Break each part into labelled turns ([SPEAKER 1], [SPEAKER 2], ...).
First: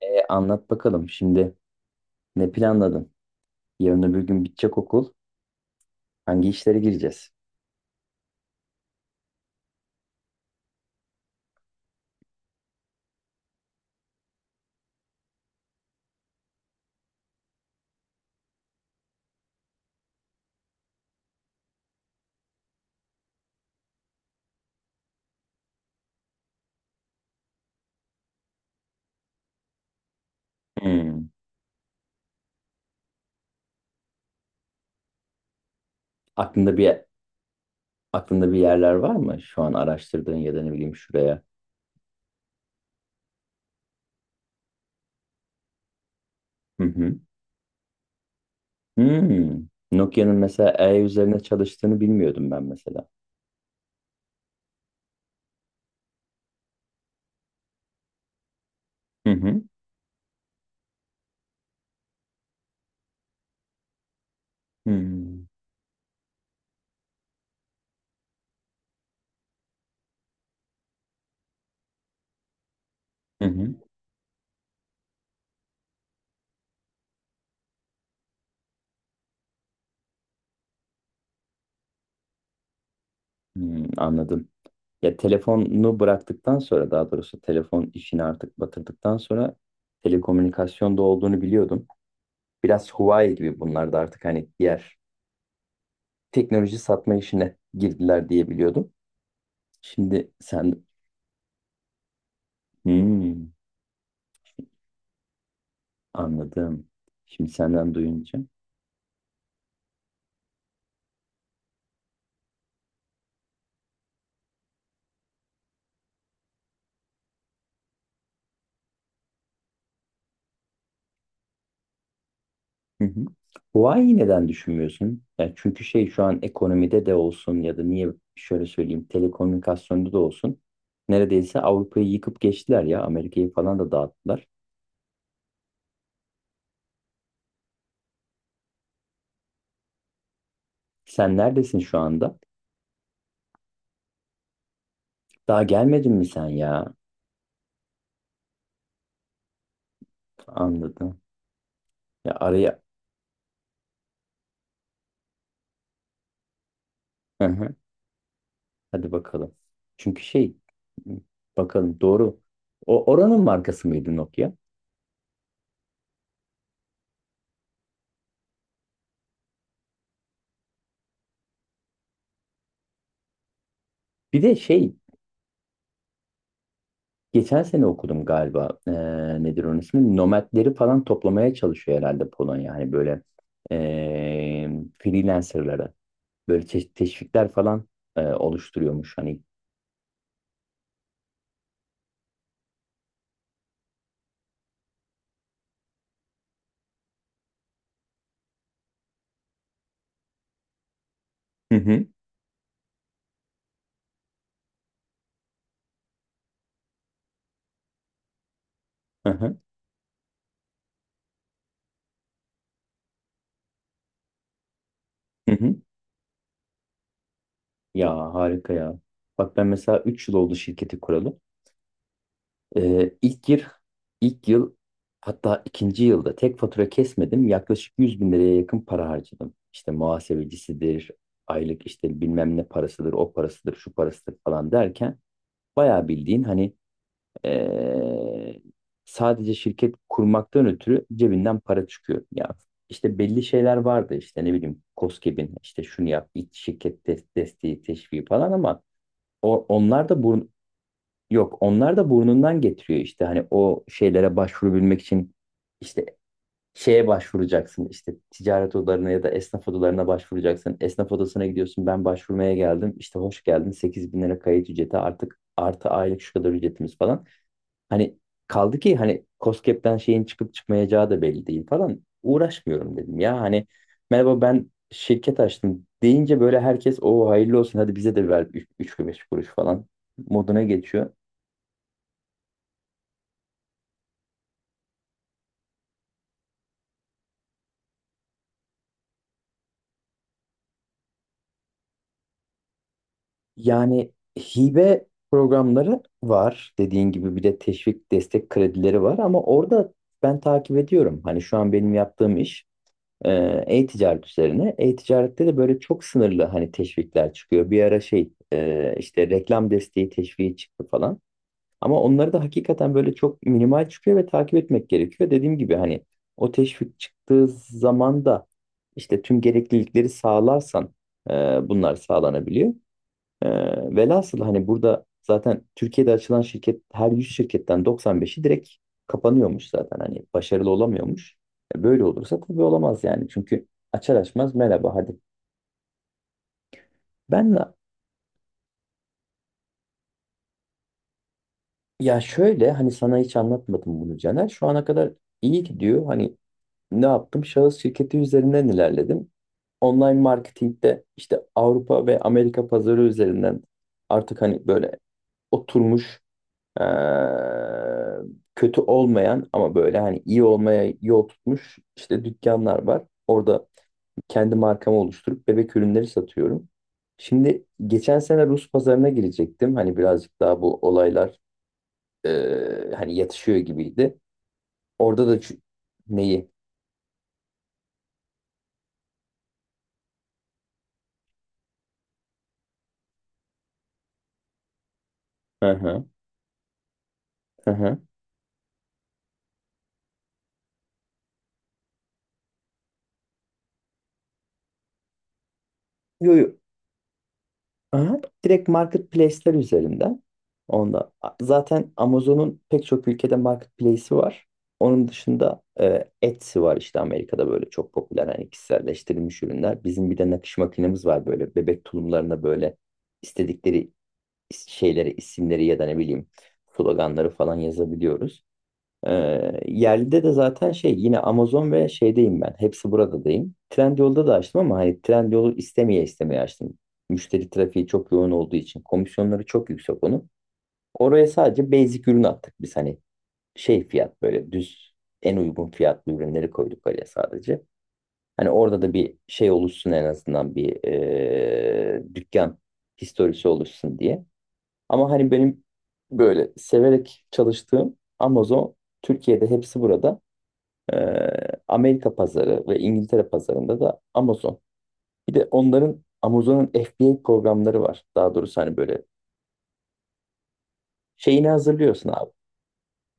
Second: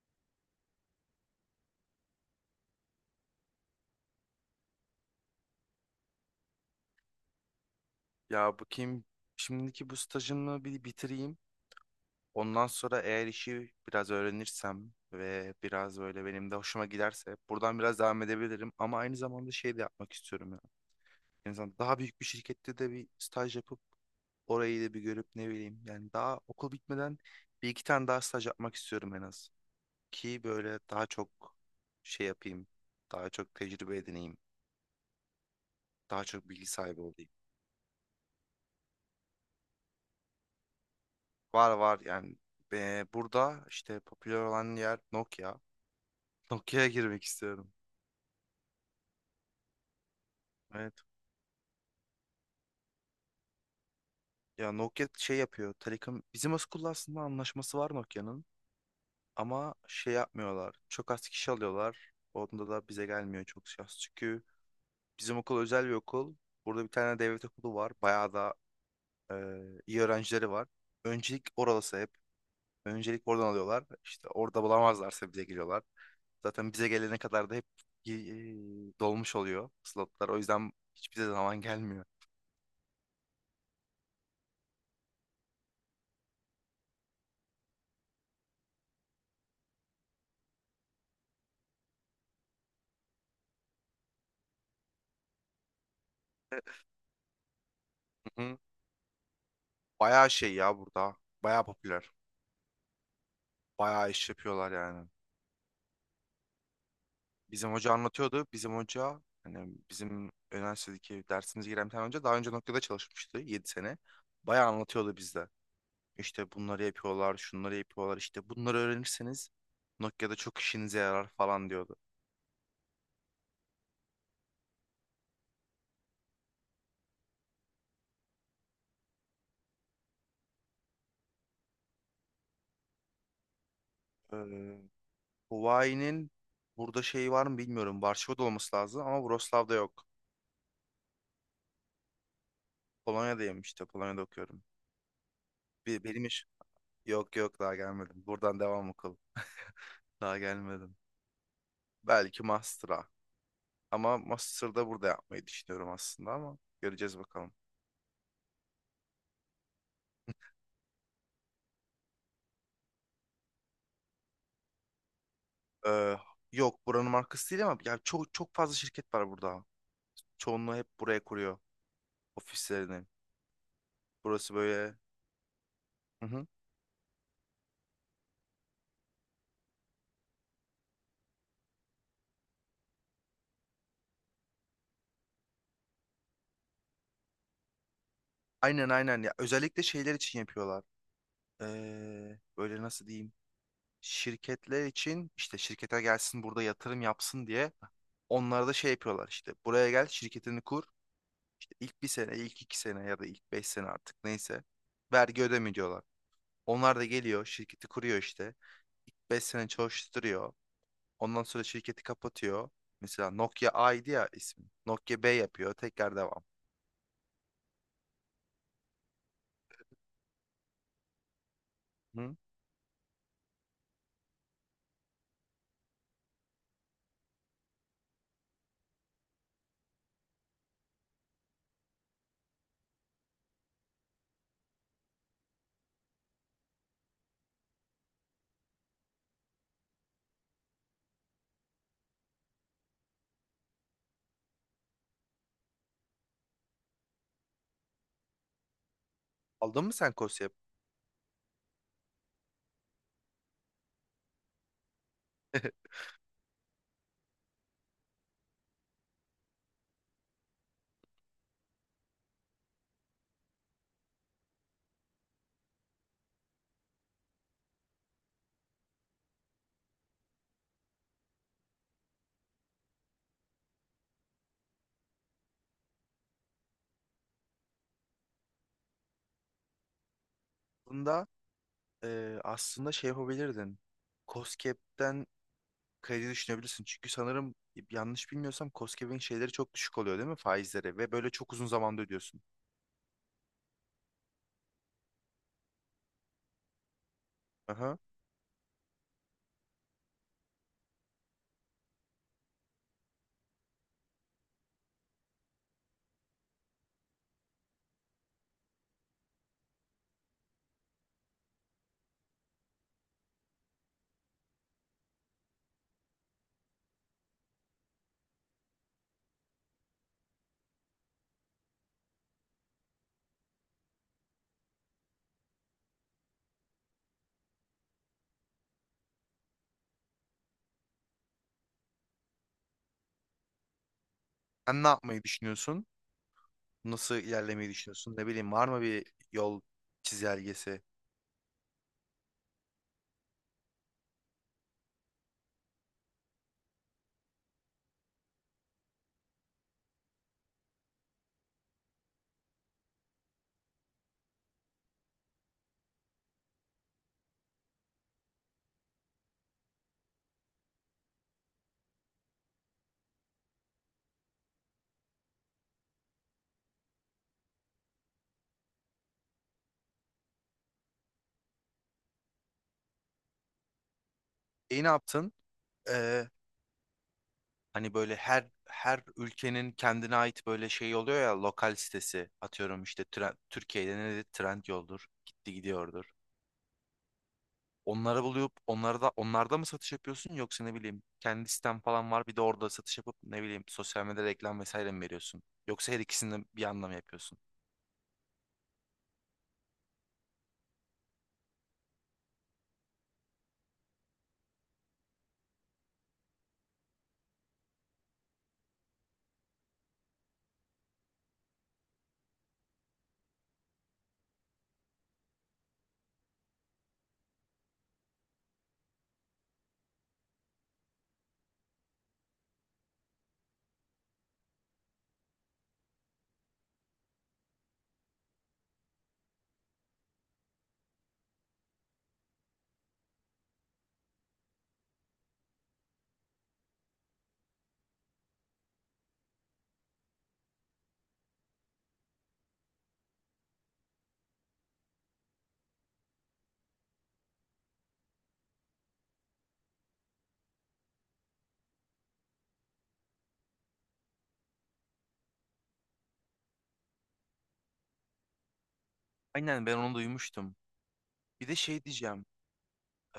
[SPEAKER 1] E, anlat bakalım şimdi ne planladın? Yarın öbür gün bitecek okul. Hangi işlere gireceğiz?
[SPEAKER 2] Ya bakayım, şimdiki bu stajımı bir bitireyim. Ondan sonra eğer işi biraz öğrenirsem ve biraz böyle benim de hoşuma giderse buradan biraz devam edebilirim. Ama aynı zamanda şey de yapmak istiyorum ya. En azından daha büyük bir şirkette de bir staj yapıp orayı da bir görüp ne bileyim. Yani daha okul bitmeden bir iki tane daha staj yapmak istiyorum en az. Ki böyle daha
[SPEAKER 1] Hmm.
[SPEAKER 2] çok şey yapayım. Daha çok tecrübe edineyim. Daha çok bilgi
[SPEAKER 1] Aklında bir
[SPEAKER 2] sahibi olayım.
[SPEAKER 1] aklında bir yerler var mı? Şu an araştırdığın ya da ne bileyim şuraya.
[SPEAKER 2] Var var yani. Burada işte popüler olan yer Nokia.
[SPEAKER 1] Hı
[SPEAKER 2] Nokia'ya
[SPEAKER 1] hı.
[SPEAKER 2] girmek istiyorum.
[SPEAKER 1] Hmm. Nokia'nın mesela
[SPEAKER 2] Evet.
[SPEAKER 1] üzerine çalıştığını bilmiyordum ben mesela.
[SPEAKER 2] Ya Nokia şey yapıyor. Telekom bizim Askull'la aslında anlaşması var Nokia'nın,
[SPEAKER 1] Hı hı.
[SPEAKER 2] ama şey yapmıyorlar. Çok az kişi alıyorlar. Onda da bize gelmiyor çok şans. Çünkü bizim
[SPEAKER 1] Hmm.
[SPEAKER 2] okul özel bir okul. Burada bir tane devlet okulu var. Bayağı da e, iyi öğrencileri var. Öncelik orası hep. Öncelik
[SPEAKER 1] Hı
[SPEAKER 2] oradan
[SPEAKER 1] hı.
[SPEAKER 2] alıyorlar. İşte orada bulamazlarsa bize geliyorlar. Zaten bize gelene kadar da hep e, dolmuş oluyor slotlar. O yüzden hiçbir zaman gelmiyor.
[SPEAKER 1] Hmm, anladım. Ya telefonu bıraktıktan sonra daha doğrusu telefon işini artık batırdıktan sonra telekomünikasyonda olduğunu biliyordum. Biraz Huawei gibi bunlar da artık hani diğer teknoloji satma işine girdiler
[SPEAKER 2] Hı
[SPEAKER 1] diye
[SPEAKER 2] hı.
[SPEAKER 1] biliyordum.
[SPEAKER 2] Bayağı
[SPEAKER 1] Şimdi
[SPEAKER 2] şey ya
[SPEAKER 1] sen...
[SPEAKER 2] burada. Bayağı popüler.
[SPEAKER 1] Hmm,
[SPEAKER 2] Bayağı iş yapıyorlar yani.
[SPEAKER 1] anladım. Şimdi
[SPEAKER 2] Bizim hoca
[SPEAKER 1] senden duyunca.
[SPEAKER 2] anlatıyordu. Bizim hoca hani bizim üniversitedeki dersimize giren bir tane hoca daha önce noktada çalışmıştı 7 sene. Bayağı anlatıyordu bizde. İşte bunları yapıyorlar, şunları yapıyorlar. İşte bunları öğrenirseniz Nokia'da çok işinize yarar falan diyordu.
[SPEAKER 1] Hı hı. Huawei'yi neden düşünmüyorsun? Yani çünkü şey şu an ekonomide de olsun ya da niye şöyle söyleyeyim telekomünikasyonda da olsun. Neredeyse Avrupa'yı yıkıp geçtiler ya. Amerika'yı falan da dağıttılar.
[SPEAKER 2] Ee, Huvai'nin burada şeyi var mı bilmiyorum. Varşova'da olması lazım ama Wrocław'da yok.
[SPEAKER 1] Sen neredesin şu anda?
[SPEAKER 2] Polonya'dayım işte. Polonya'da okuyorum.
[SPEAKER 1] Daha
[SPEAKER 2] Bir,
[SPEAKER 1] gelmedin mi
[SPEAKER 2] benim iş,
[SPEAKER 1] sen ya?
[SPEAKER 2] yok yok daha gelmedim. Buradan devam okul. Daha gelmedim.
[SPEAKER 1] Anladım. Ya
[SPEAKER 2] Belki
[SPEAKER 1] araya...
[SPEAKER 2] master'a. Ama master'da burada yapmayı düşünüyorum aslında, ama göreceğiz bakalım.
[SPEAKER 1] Hadi bakalım. Çünkü şey bakalım doğru. O oranın markası mıydı Nokia?
[SPEAKER 2] Ee, Yok, buranın markası değil ama ya çok çok fazla şirket var burada. Çoğunluğu hep buraya kuruyor ofislerini.
[SPEAKER 1] Bir
[SPEAKER 2] Burası
[SPEAKER 1] de şey
[SPEAKER 2] böyle. Hı hı.
[SPEAKER 1] geçen sene okudum galiba. Nedir onun ismi? Nomadleri falan toplamaya çalışıyor herhalde Polonya. Hani böyle ee, freelancerlara böyle teşvikler falan
[SPEAKER 2] Aynen
[SPEAKER 1] oluşturuyormuş.
[SPEAKER 2] aynen ya,
[SPEAKER 1] Hani.
[SPEAKER 2] özellikle şeyler için yapıyorlar. Böyle nasıl diyeyim? Şirketler için işte şirkete gelsin burada yatırım yapsın diye onlara da şey yapıyorlar, işte buraya gel şirketini kur, İşte
[SPEAKER 1] Hı
[SPEAKER 2] ilk
[SPEAKER 1] hı.
[SPEAKER 2] bir sene ilk iki sene ya da ilk beş sene artık neyse vergi ödeme diyorlar. Onlar da geliyor şirketi kuruyor, işte ilk
[SPEAKER 1] Hı
[SPEAKER 2] beş
[SPEAKER 1] hı.
[SPEAKER 2] sene çalıştırıyor, ondan sonra şirketi kapatıyor. Mesela Nokia A'ydı ya ismi, Nokia B
[SPEAKER 1] Hı
[SPEAKER 2] yapıyor
[SPEAKER 1] hı.
[SPEAKER 2] tekrar devam.
[SPEAKER 1] Ya harika ya. Bak ben mesela 3 yıl oldu şirketi kuralı.
[SPEAKER 2] Hı?
[SPEAKER 1] İlk yıl, ilk yıl hatta ikinci yılda tek fatura kesmedim. Yaklaşık 100 bin liraya yakın para harcadım. İşte muhasebecisidir, aylık işte bilmem ne parasıdır, o parasıdır, şu parasıdır falan derken bayağı bildiğin hani ee, sadece şirket kurmaktan ötürü cebinden para çıkıyor. Ya işte belli şeyler vardı işte ne bileyim KOSGEB'in işte şunu yap, ilk şirket desteği, teşviği falan ama o,
[SPEAKER 2] Aldın mı
[SPEAKER 1] onlar
[SPEAKER 2] sen
[SPEAKER 1] da
[SPEAKER 2] KOSGEB?
[SPEAKER 1] yok, onlar da burnundan getiriyor işte hani o şeylere başvurabilmek için işte şeye başvuracaksın işte ticaret odalarına ya da esnaf odalarına başvuracaksın. Esnaf odasına gidiyorsun, ben başvurmaya geldim işte, hoş geldin, 8 bin lira kayıt ücreti artık artı aylık şu kadar ücretimiz falan. Hani kaldı ki hani KOSGEB'den şeyin çıkıp çıkmayacağı da belli değil falan, uğraşmıyorum dedim ya hani, merhaba ben şirket açtım deyince böyle herkes o hayırlı olsun hadi bize de ver 3 kuruş falan moduna geçiyor.
[SPEAKER 2] Bunda aslında şey yapabilirdin. KOSGEB'den kredi düşünebilirsin. Çünkü sanırım, yanlış bilmiyorsam, KOSGEB'in şeyleri çok düşük oluyor değil mi, faizleri, ve böyle çok uzun zamanda ödüyorsun.
[SPEAKER 1] Yani hibe programları var dediğin gibi, bir de
[SPEAKER 2] Aha.
[SPEAKER 1] teşvik destek kredileri var ama orada ben takip ediyorum. Hani şu an benim yaptığım iş e, e-ticaret üzerine. E-ticarette de böyle çok sınırlı hani teşvikler çıkıyor. Bir ara şey işte reklam desteği teşviki çıktı falan. Ama onları da hakikaten böyle çok minimal çıkıyor ve takip etmek gerekiyor. Dediğim gibi hani o teşvik çıktığı zaman da işte tüm gereklilikleri sağlarsan e, bunlar sağlanabiliyor. Ee, velhasıl hani burada zaten Türkiye'de açılan şirket, her 100 şirketten 95'i direkt kapanıyormuş zaten, hani başarılı olamıyormuş. Böyle olursa tabii olamaz yani, çünkü açar açmaz
[SPEAKER 2] Sen ne
[SPEAKER 1] merhaba hadi.
[SPEAKER 2] yapmayı düşünüyorsun? Nasıl
[SPEAKER 1] Ben
[SPEAKER 2] ilerlemeyi
[SPEAKER 1] de
[SPEAKER 2] düşünüyorsun? Ne bileyim, var mı bir yol çizelgesi?
[SPEAKER 1] ya şöyle, hani sana hiç anlatmadım bunu Caner, şu ana kadar iyi gidiyor hani. Ne yaptım, şahıs şirketi üzerinden ilerledim. Online marketingde işte Avrupa ve Amerika pazarı üzerinden artık hani böyle oturmuş, Ee, kötü olmayan ama böyle hani iyi olmaya yol tutmuş işte dükkanlar var. Orada kendi markamı oluşturup bebek ürünleri satıyorum. Şimdi geçen sene Rus pazarına girecektim. Hani birazcık daha bu olaylar e, hani yatışıyor gibiydi.
[SPEAKER 2] E ne
[SPEAKER 1] Orada
[SPEAKER 2] yaptın?
[SPEAKER 1] da
[SPEAKER 2] Ee,
[SPEAKER 1] neyi?
[SPEAKER 2] Hani böyle her ülkenin kendine ait böyle şey oluyor ya, lokal sitesi, atıyorum işte Türkiye'de ne dedi? Trendyol'dur. Gitti
[SPEAKER 1] Hı hı.
[SPEAKER 2] gidiyordur.
[SPEAKER 1] Hı hı.
[SPEAKER 2] Onları bulup onlarda mı satış yapıyorsun, yoksa ne bileyim kendi sitem falan var bir de orada satış yapıp ne bileyim sosyal medyada reklam vesaire mi veriyorsun? Yoksa her ikisini
[SPEAKER 1] Yo,
[SPEAKER 2] de
[SPEAKER 1] yo.
[SPEAKER 2] bir anda mı yapıyorsun?
[SPEAKER 1] Aha, direkt marketplace'ler üzerinden. Onda zaten Amazon'un pek çok ülkede marketplace'i var. Onun dışında Etsy var, işte Amerika'da böyle çok popüler hani, kişiselleştirilmiş ürünler. Bizim bir de nakış makinemiz var, böyle bebek tulumlarına böyle istedikleri şeylere, isimleri ya da ne bileyim sloganları falan yazabiliyoruz. Yerlide de zaten şey yine Amazon ve şeydeyim ben. Hepsi buradadayım. Trendyol'da da açtım ama hani Trendyol'u istemeye istemeye açtım. Müşteri trafiği çok yoğun olduğu için komisyonları çok yüksek onun. Oraya sadece basic ürün attık biz, hani şey fiyat böyle düz, en uygun fiyatlı ürünleri koyduk oraya sadece. Hani orada da bir şey oluşsun en azından, bir dükkan historisi oluşsun diye. Ama hani benim böyle severek çalıştığım Amazon, Türkiye'de hepsi burada. Ee, Amerika pazarı ve İngiltere pazarında da Amazon. Bir de onların, Amazon'un FBA programları var. Daha doğrusu hani böyle
[SPEAKER 2] Aynen, ben onu duymuştum. Bir
[SPEAKER 1] şeyini
[SPEAKER 2] de şey
[SPEAKER 1] hazırlıyorsun
[SPEAKER 2] diyeceğim.
[SPEAKER 1] abi.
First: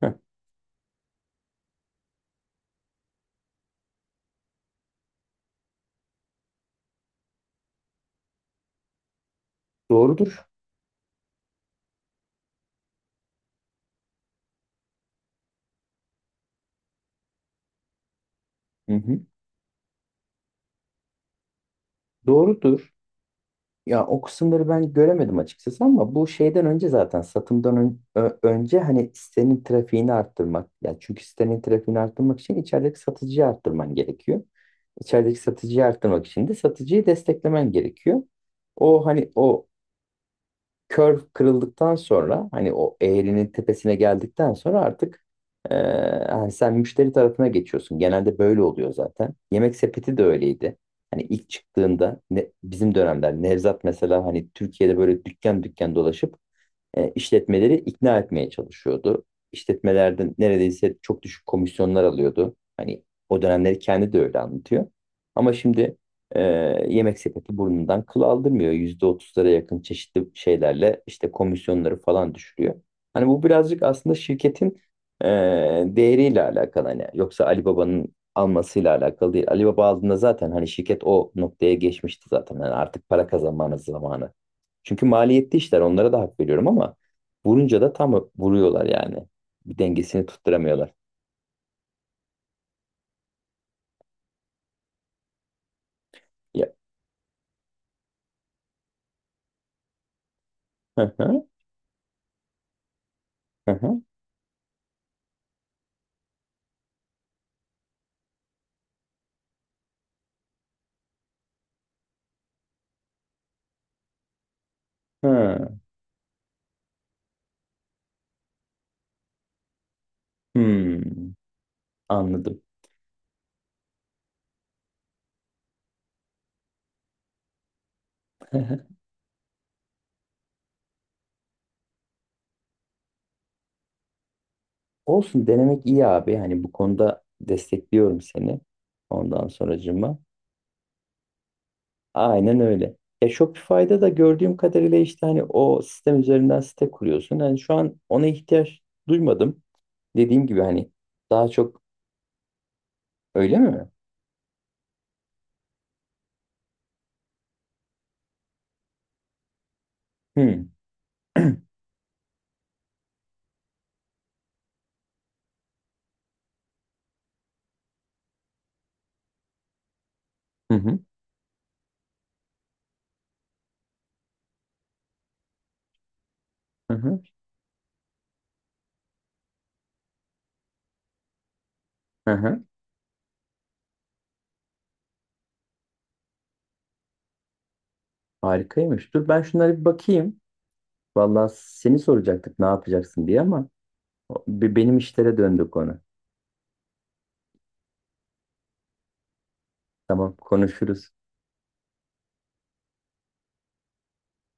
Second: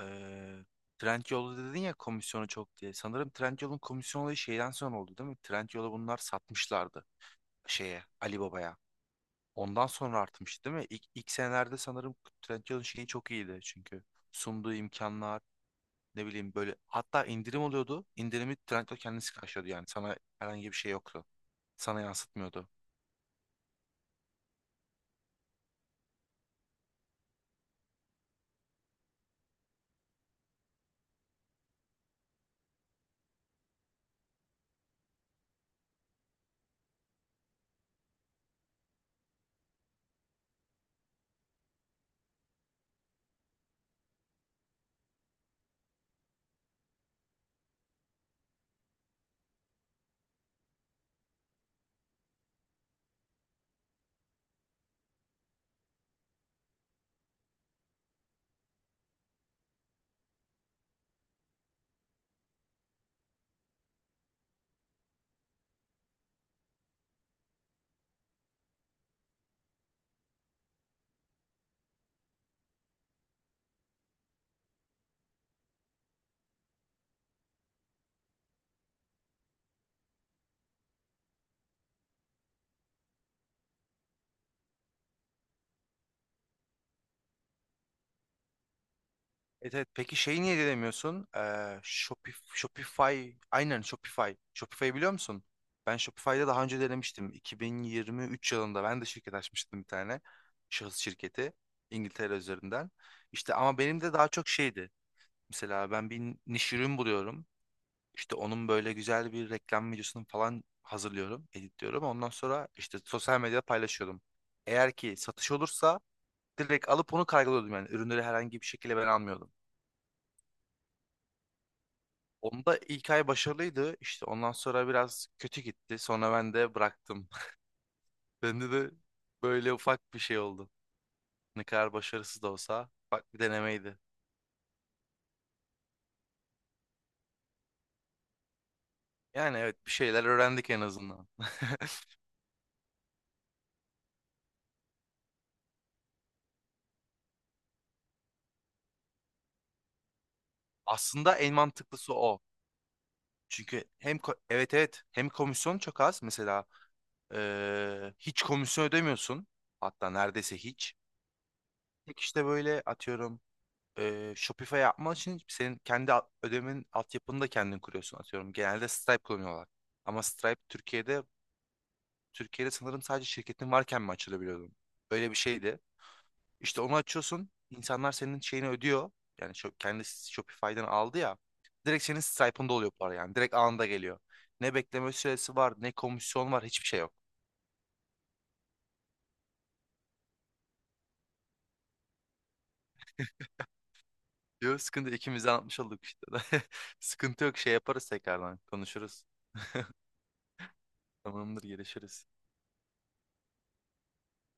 [SPEAKER 1] Heh,
[SPEAKER 2] Trendyol'da dedin ya komisyonu çok diye. Sanırım Trendyol'un komisyon olayı şeyden sonra oldu değil mi? Trendyol'u bunlar satmışlardı, şeye, Ali Baba'ya. Ondan sonra
[SPEAKER 1] doğrudur.
[SPEAKER 2] artmıştı değil mi? İlk senelerde sanırım Trendyol'un şeyi çok iyiydi, çünkü sunduğu imkanlar, ne bileyim böyle, hatta indirim oluyordu. İndirimi
[SPEAKER 1] Hı
[SPEAKER 2] Trendyol
[SPEAKER 1] hı.
[SPEAKER 2] kendisi karşılıyordu yani. Sana herhangi bir şey yoktu. Sana yansıtmıyordu.
[SPEAKER 1] Doğrudur. Ya o kısımları ben göremedim açıkçası, ama bu şeyden önce zaten, satımdan önce hani sitenin trafiğini arttırmak. Ya çünkü sitenin trafiğini arttırmak için içerideki satıcıyı arttırman gerekiyor. İçerideki satıcıyı arttırmak için de satıcıyı desteklemen gerekiyor. O hani o curve kırıldıktan sonra, hani o eğrinin tepesine geldikten sonra artık e, hani sen müşteri tarafına geçiyorsun. Genelde böyle oluyor zaten. Yemek sepeti de öyleydi. Hani ilk çıktığında ne, bizim dönemler, Nevzat mesela hani Türkiye'de böyle dükkan dükkan dolaşıp işletmeleri ikna etmeye çalışıyordu. İşletmelerden neredeyse çok düşük komisyonlar alıyordu. Hani o dönemleri kendi de öyle anlatıyor. Ama şimdi e, yemek sepeti burnundan kıl aldırmıyor. %30'lara yakın çeşitli şeylerle işte komisyonları falan düşürüyor. Hani bu birazcık aslında şirketin e, değeriyle alakalı, hani yoksa Ali Baba'nın almasıyla alakalı değil. Ali Baba aldığında zaten hani şirket o noktaya geçmişti zaten. Yani artık para kazanmanın zamanı, çünkü maliyetli işler, onlara da hak veriyorum ama vurunca da tam vuruyorlar yani.
[SPEAKER 2] Evet
[SPEAKER 1] Bir
[SPEAKER 2] evet. Peki
[SPEAKER 1] dengesini
[SPEAKER 2] şeyi niye
[SPEAKER 1] tutturamıyorlar.
[SPEAKER 2] denemiyorsun? Shopify. Aynen, Shopify. Shopify'ı biliyor musun? Ben Shopify'da daha
[SPEAKER 1] Ya.
[SPEAKER 2] önce denemiştim. 2023 yılında ben de şirket açmıştım bir tane. Şahıs
[SPEAKER 1] Hı hı,
[SPEAKER 2] şirketi. İngiltere üzerinden. İşte
[SPEAKER 1] hı
[SPEAKER 2] ama benim
[SPEAKER 1] hı,
[SPEAKER 2] de daha çok şeydi. Mesela ben bir niş ürün buluyorum. İşte onun böyle güzel bir reklam videosunu falan hazırlıyorum, editliyorum. Ondan sonra işte sosyal medyada paylaşıyordum. Eğer ki satış
[SPEAKER 1] hı.
[SPEAKER 2] olursa direkt alıp onu kaygılıyordum yani. Ürünleri herhangi bir şekilde ben almıyordum.
[SPEAKER 1] Hmm, anladım.
[SPEAKER 2] Onda ilk ay başarılıydı. İşte ondan sonra biraz kötü gitti. Sonra ben de bıraktım. Bende de böyle ufak bir şey oldu. Ne kadar başarısız da olsa ufak bir denemeydi.
[SPEAKER 1] Olsun, denemek iyi abi. Hani bu konuda destekliyorum seni. Ondan
[SPEAKER 2] Yani evet, bir
[SPEAKER 1] sonracığıma.
[SPEAKER 2] şeyler öğrendik en azından.
[SPEAKER 1] Aynen öyle. Shopify'da da gördüğüm kadarıyla işte hani o sistem üzerinden site kuruyorsun. Hani şu an ona ihtiyaç duymadım. Dediğim gibi hani
[SPEAKER 2] Aslında
[SPEAKER 1] daha
[SPEAKER 2] en
[SPEAKER 1] çok,
[SPEAKER 2] mantıklısı o.
[SPEAKER 1] öyle
[SPEAKER 2] Çünkü
[SPEAKER 1] mi?
[SPEAKER 2] hem evet evet, hem komisyon çok az mesela. Hiç komisyon ödemiyorsun. Hatta neredeyse
[SPEAKER 1] Hmm.
[SPEAKER 2] hiç. Tek işte böyle atıyorum, Shopify yapman için senin kendi ödemenin altyapını da kendin kuruyorsun atıyorum. Genelde Stripe kullanıyorlar. Ama Stripe
[SPEAKER 1] Hı hı.
[SPEAKER 2] Türkiye'de, sanırım sadece şirketin varken mi açılabiliyordun? Öyle bir şeydi. İşte
[SPEAKER 1] Hı
[SPEAKER 2] onu
[SPEAKER 1] hı.
[SPEAKER 2] açıyorsun. İnsanlar senin şeyini ödüyor. Yani şu, kendi Shopify'den aldı ya. Direkt senin
[SPEAKER 1] Hı hı.
[SPEAKER 2] Stripe'ında oluyor para yani. Direkt anında geliyor. Ne bekleme süresi var, ne komisyon var, hiçbir şey yok.
[SPEAKER 1] Harikaymış. Dur ben şunlara bir bakayım. Vallahi seni soracaktık ne yapacaksın diye ama
[SPEAKER 2] Yok
[SPEAKER 1] benim
[SPEAKER 2] sıkıntı,
[SPEAKER 1] işlere
[SPEAKER 2] ikimiz de
[SPEAKER 1] döndü
[SPEAKER 2] anlatmış
[SPEAKER 1] konu.
[SPEAKER 2] olduk işte. Sıkıntı yok, şey yaparız tekrardan konuşuruz.
[SPEAKER 1] Tamam konuşuruz.
[SPEAKER 2] Tamamdır, gelişiriz.